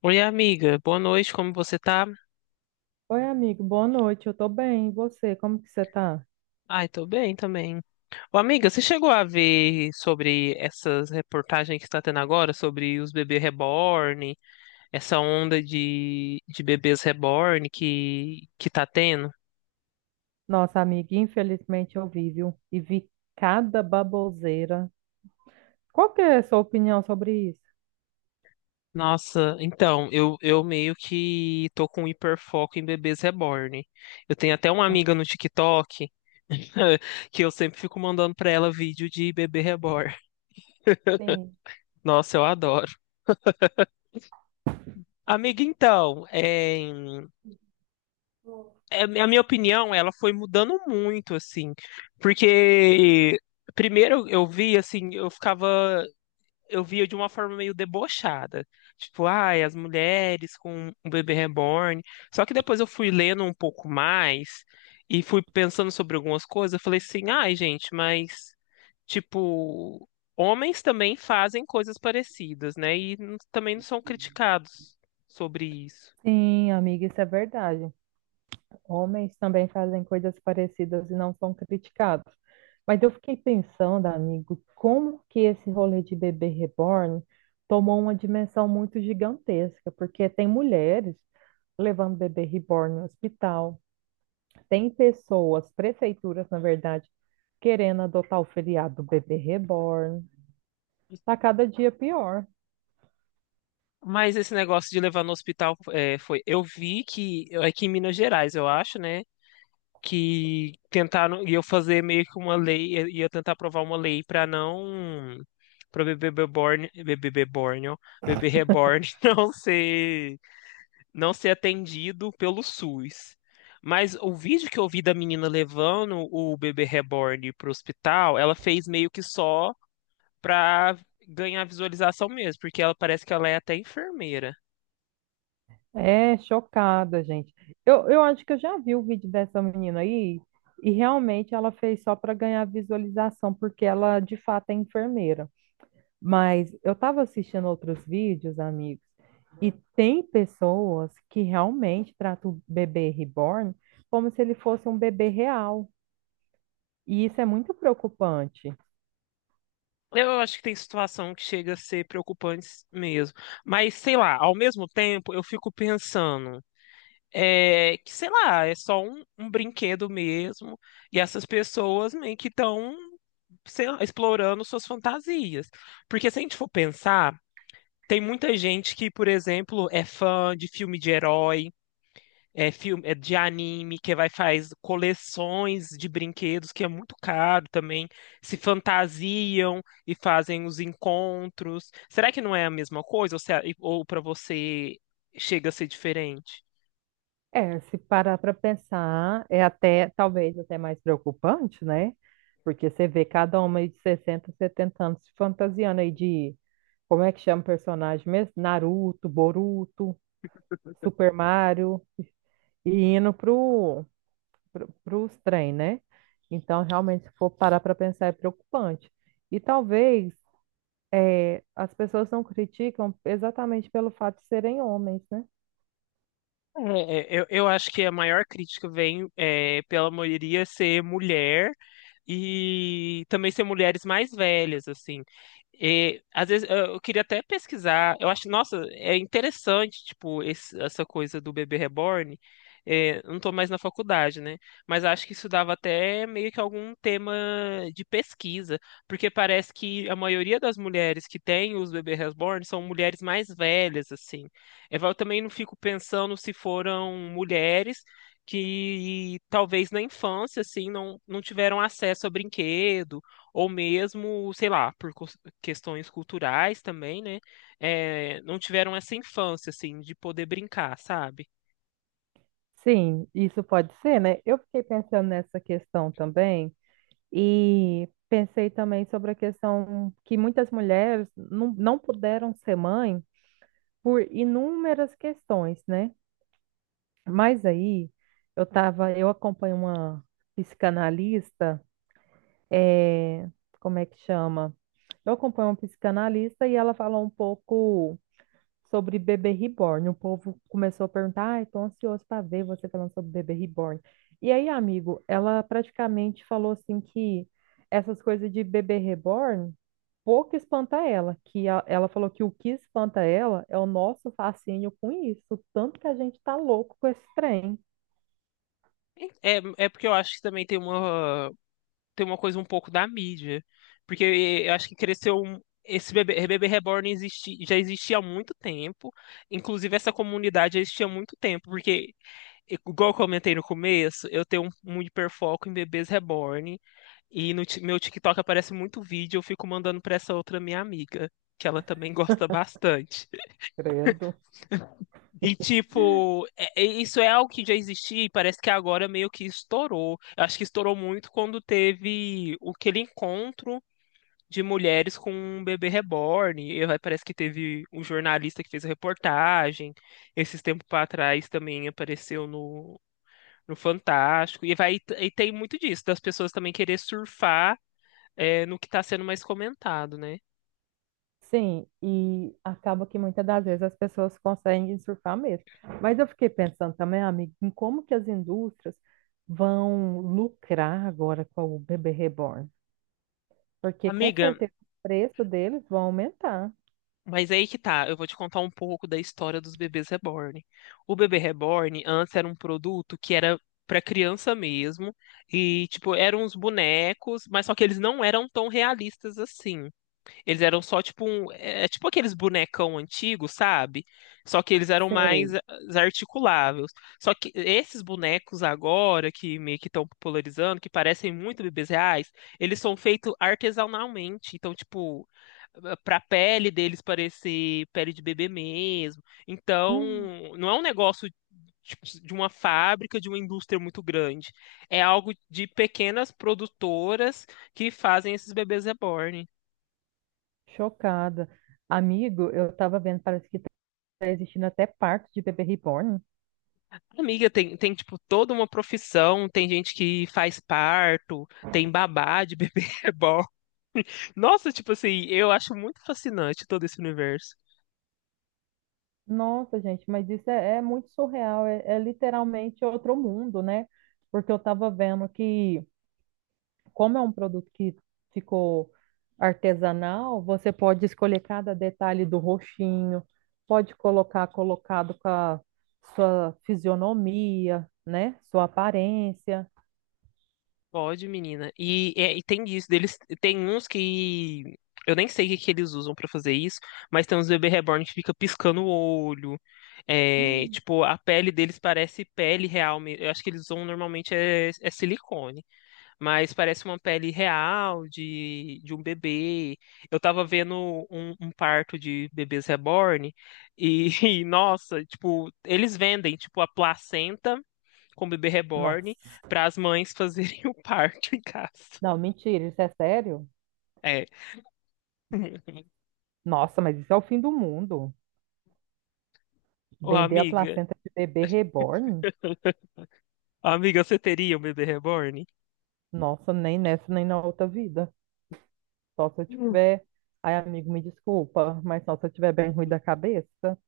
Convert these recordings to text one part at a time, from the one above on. Oi, amiga. Boa noite, como você tá? Oi, amigo, boa noite. Eu tô bem. E você, como que você tá? Ai, tô bem também. Ô, amiga, você chegou a ver sobre essas reportagens que está tendo agora sobre os bebês reborn, essa onda de bebês reborn que tá tendo? Nossa, amiga, infelizmente eu vi, viu? E vi cada baboseira. Qual que é a sua opinião sobre isso? Nossa, então, eu meio que tô com hiperfoco em bebês reborn. Eu tenho até uma amiga no TikTok que eu sempre fico mandando pra ela vídeo de bebê reborn. Sim, Nossa, eu adoro. Amiga, então, a minha opinião, ela foi mudando muito, assim, porque primeiro eu vi, assim, eu ficava, eu via de uma forma meio debochada, tipo, ai, as mulheres com um bebê reborn, só que depois eu fui lendo um pouco mais e fui pensando sobre algumas coisas, eu falei assim, ai, gente, mas, tipo, homens também fazem coisas parecidas, né, e também não são criticados sobre isso. Sim, amiga, isso é verdade. Homens também fazem coisas parecidas e não são criticados. Mas eu fiquei pensando, amigo, como que esse rolê de bebê reborn tomou uma dimensão muito gigantesca, porque tem mulheres levando bebê reborn no hospital. Tem pessoas, prefeituras, na verdade, querendo adotar o feriado do bebê reborn. Tá cada dia pior. Mas esse negócio de levar no hospital foi. Eu vi que é aqui em Minas Gerais, eu acho, né? Que tentaram, e eu fazer meio que uma lei, ia tentar aprovar uma lei para não. Para bebê reborn não ser, não ser atendido pelo SUS. Mas o vídeo que eu vi da menina levando o bebê reborn pro hospital, ela fez meio que só pra ganhar visualização mesmo, porque ela parece que ela é até enfermeira. É chocada, gente. Eu acho que eu já vi o vídeo dessa menina aí e realmente ela fez só para ganhar visualização, porque ela de fato é enfermeira. Mas eu estava assistindo outros vídeos, amigos, e tem pessoas que realmente tratam o bebê reborn como se ele fosse um bebê real. E isso é muito preocupante. Eu acho que tem situação que chega a ser preocupante mesmo. Mas, sei lá, ao mesmo tempo eu fico pensando que, sei lá, é só um brinquedo mesmo. E essas pessoas meio que estão, sei lá, explorando suas fantasias. Porque se a gente for pensar, tem muita gente que, por exemplo, é fã de filme de herói é filme é de anime que vai faz coleções de brinquedos que é muito caro também, se fantasiam e fazem os encontros. Será que não é a mesma coisa ou, se- ou para você chega a ser diferente? É, se parar para pensar, é até, talvez até mais preocupante, né? Porque você vê cada homem de 60, 70 anos se fantasiando aí de, como é que chama o personagem mesmo? Naruto, Boruto, Super Mario, e indo pro, pros trem, né? Então, realmente, se for parar para pensar, é preocupante. E talvez as pessoas não criticam exatamente pelo fato de serem homens, né? Eu acho que a maior crítica vem é, pela maioria ser mulher. E também ser mulheres mais velhas, assim. E, às vezes eu queria até pesquisar. Eu acho, nossa, é interessante, tipo, essa coisa do bebê reborn. É, eu não tô mais na faculdade, né? Mas acho que isso dava até meio que algum tema de pesquisa, porque parece que a maioria das mulheres que têm os bebês reborn são mulheres mais velhas, assim. É, eu também não fico pensando se foram mulheres que talvez na infância, assim, não tiveram acesso a brinquedo, ou mesmo, sei lá, por questões culturais também, né? É, não tiveram essa infância, assim, de poder brincar, sabe? Sim, isso pode ser, né? Eu fiquei pensando nessa questão também e pensei também sobre a questão que muitas mulheres não puderam ser mãe por inúmeras questões, né? Mas aí eu tava, eu acompanho uma psicanalista, é, como é que chama? Eu acompanho uma psicanalista e ela falou um pouco sobre bebê reborn. O povo começou a perguntar, ai, tô ansioso para ver você falando sobre bebê reborn. E aí, amigo, ela praticamente falou assim que essas coisas de bebê reborn pouco espanta ela, que ela falou que o que espanta ela é o nosso fascínio com isso, tanto que a gente tá louco com esse trem. É, é porque eu acho que também tem uma coisa um pouco da mídia, porque eu acho que esse bebê Reborn existi, já existia há muito tempo. Inclusive, essa comunidade já existia há muito tempo, porque igual eu comentei no começo, eu tenho um hiperfoco em bebês reborn. E no ti- meu TikTok aparece muito vídeo, eu fico mandando pra essa outra minha amiga, que ela também gosta bastante. Credo. E, tipo, isso é algo que já existia e parece que agora meio que estourou. Eu acho que estourou muito quando teve o aquele encontro de mulheres com um bebê reborn. E aí parece que teve um jornalista que fez a reportagem. Esses tempos para trás também apareceu no Fantástico. E vai, e tem muito disso, das pessoas também querer surfar, é, no que tá sendo mais comentado, né? Sim, e acaba que muitas das vezes as pessoas conseguem surfar mesmo. Mas eu fiquei pensando também, amigo, em como que as indústrias vão lucrar agora com o bebê reborn. Porque com Amiga, certeza o preço deles vão aumentar. mas aí que tá, eu vou te contar um pouco da história dos bebês reborn. O bebê reborn antes era um produto que era pra criança mesmo, e tipo, eram uns bonecos, mas só que eles não eram tão realistas assim. Eles eram só tipo um. É é tipo aqueles bonecão antigos, sabe? Só que eles eram mais Sei. Articuláveis. Só que esses bonecos agora, que meio que estão popularizando, que parecem muito bebês reais, eles são feitos artesanalmente. Então, tipo, pra pele deles parecer pele de bebê mesmo. Então, Hum, não é um negócio. Tipo, de uma fábrica, de uma indústria muito grande. É algo de pequenas produtoras que fazem esses bebês reborn. chocada. Amigo, eu estava vendo, parece que está existindo até parto de bebê reborn. Amiga, tem, tipo, toda uma profissão, tem gente que faz parto, tem babá de bebê reborn. Nossa, tipo assim, eu acho muito fascinante todo esse universo. Nossa, gente, mas isso é, é muito surreal. É é literalmente outro mundo, né? Porque eu estava vendo que, como é um produto que ficou artesanal, você pode escolher cada detalhe do roxinho, pode colocar colocado com a sua fisionomia, né? Sua aparência. Pode, menina. E tem isso, deles, tem uns que eu nem sei o que, que eles usam pra fazer isso, mas tem uns bebê reborn que fica piscando o olho. É, tipo, a pele deles parece pele real. Mesmo eu acho que eles usam normalmente é silicone. Mas parece uma pele real de um bebê. Eu tava vendo um parto de bebês reborn e, e, nossa, tipo, eles vendem tipo a placenta com bebê reborn Nossa, para as mães fazerem o parto em casa. não, mentira, isso é sério? É. Nossa, mas isso é o fim do mundo. Ô, Vender a placenta de bebê reborn? amiga, você teria um bebê reborn? Nossa, nem nessa, nem na outra vida. Só se eu tiver. Ai, amigo, me desculpa, mas só se eu tiver bem ruim da cabeça.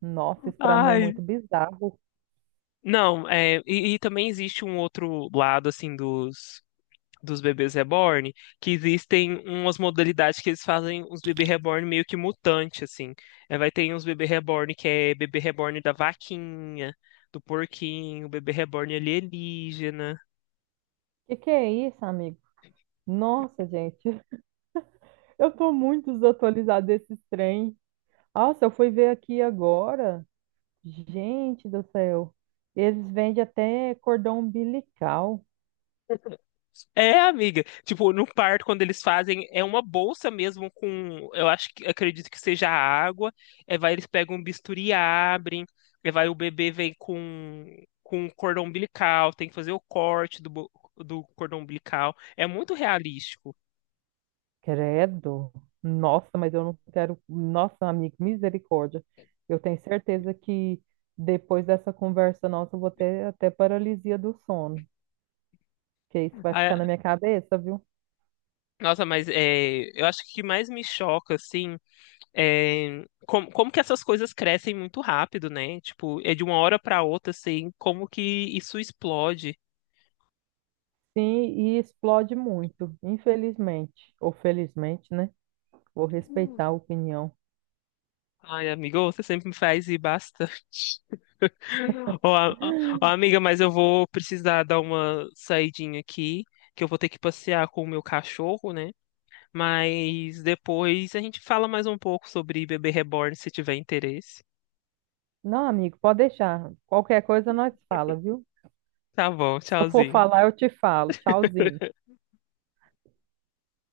Nossa, isso pra mim é Ai, muito bizarro. não, e também existe um outro lado assim dos bebês reborn, que existem umas modalidades que eles fazem os bebês reborn meio que mutante, assim. É, vai ter uns bebê reborn que é bebê reborn da vaquinha, do porquinho, bebê reborn alienígena. Que é isso, amigo? Nossa, gente, eu tô muito desatualizada desses trem. Nossa, eu fui ver aqui agora. Gente do céu. Eles vendem até cordão umbilical. É, amiga. Tipo, no parto, quando eles fazem, é uma bolsa mesmo com, eu acho que, acredito que seja água. É, vai, eles pegam um bisturi, e abrem. É, vai, o bebê vem com cordão umbilical, tem que fazer o corte do cordão umbilical. É muito realístico. Credo. Nossa, mas eu não quero. Nossa, amigo, misericórdia. Eu tenho certeza que depois dessa conversa nossa, eu vou ter até paralisia do sono. Que isso vai Ah, ficar na minha cabeça, viu? nossa, mas é, eu acho que o que mais me choca, assim, é como, como que essas coisas crescem muito rápido, né? Tipo, é de uma hora para outra, assim, como que isso explode. Sim, e explode muito, infelizmente. Ou felizmente, né? Vou respeitar a opinião. Ai, amigo, você sempre me faz e basta. Ô, a- ô, amiga, mas eu vou precisar dar uma saidinha aqui, que eu vou ter que passear com o meu cachorro, né? Mas depois a gente fala mais um pouco sobre Bebê Reborn, se tiver interesse. Não, amigo, pode deixar. Qualquer coisa nós fala, viu? Tá bom, Se eu for tchauzinho. falar, eu te falo. Tchauzinho.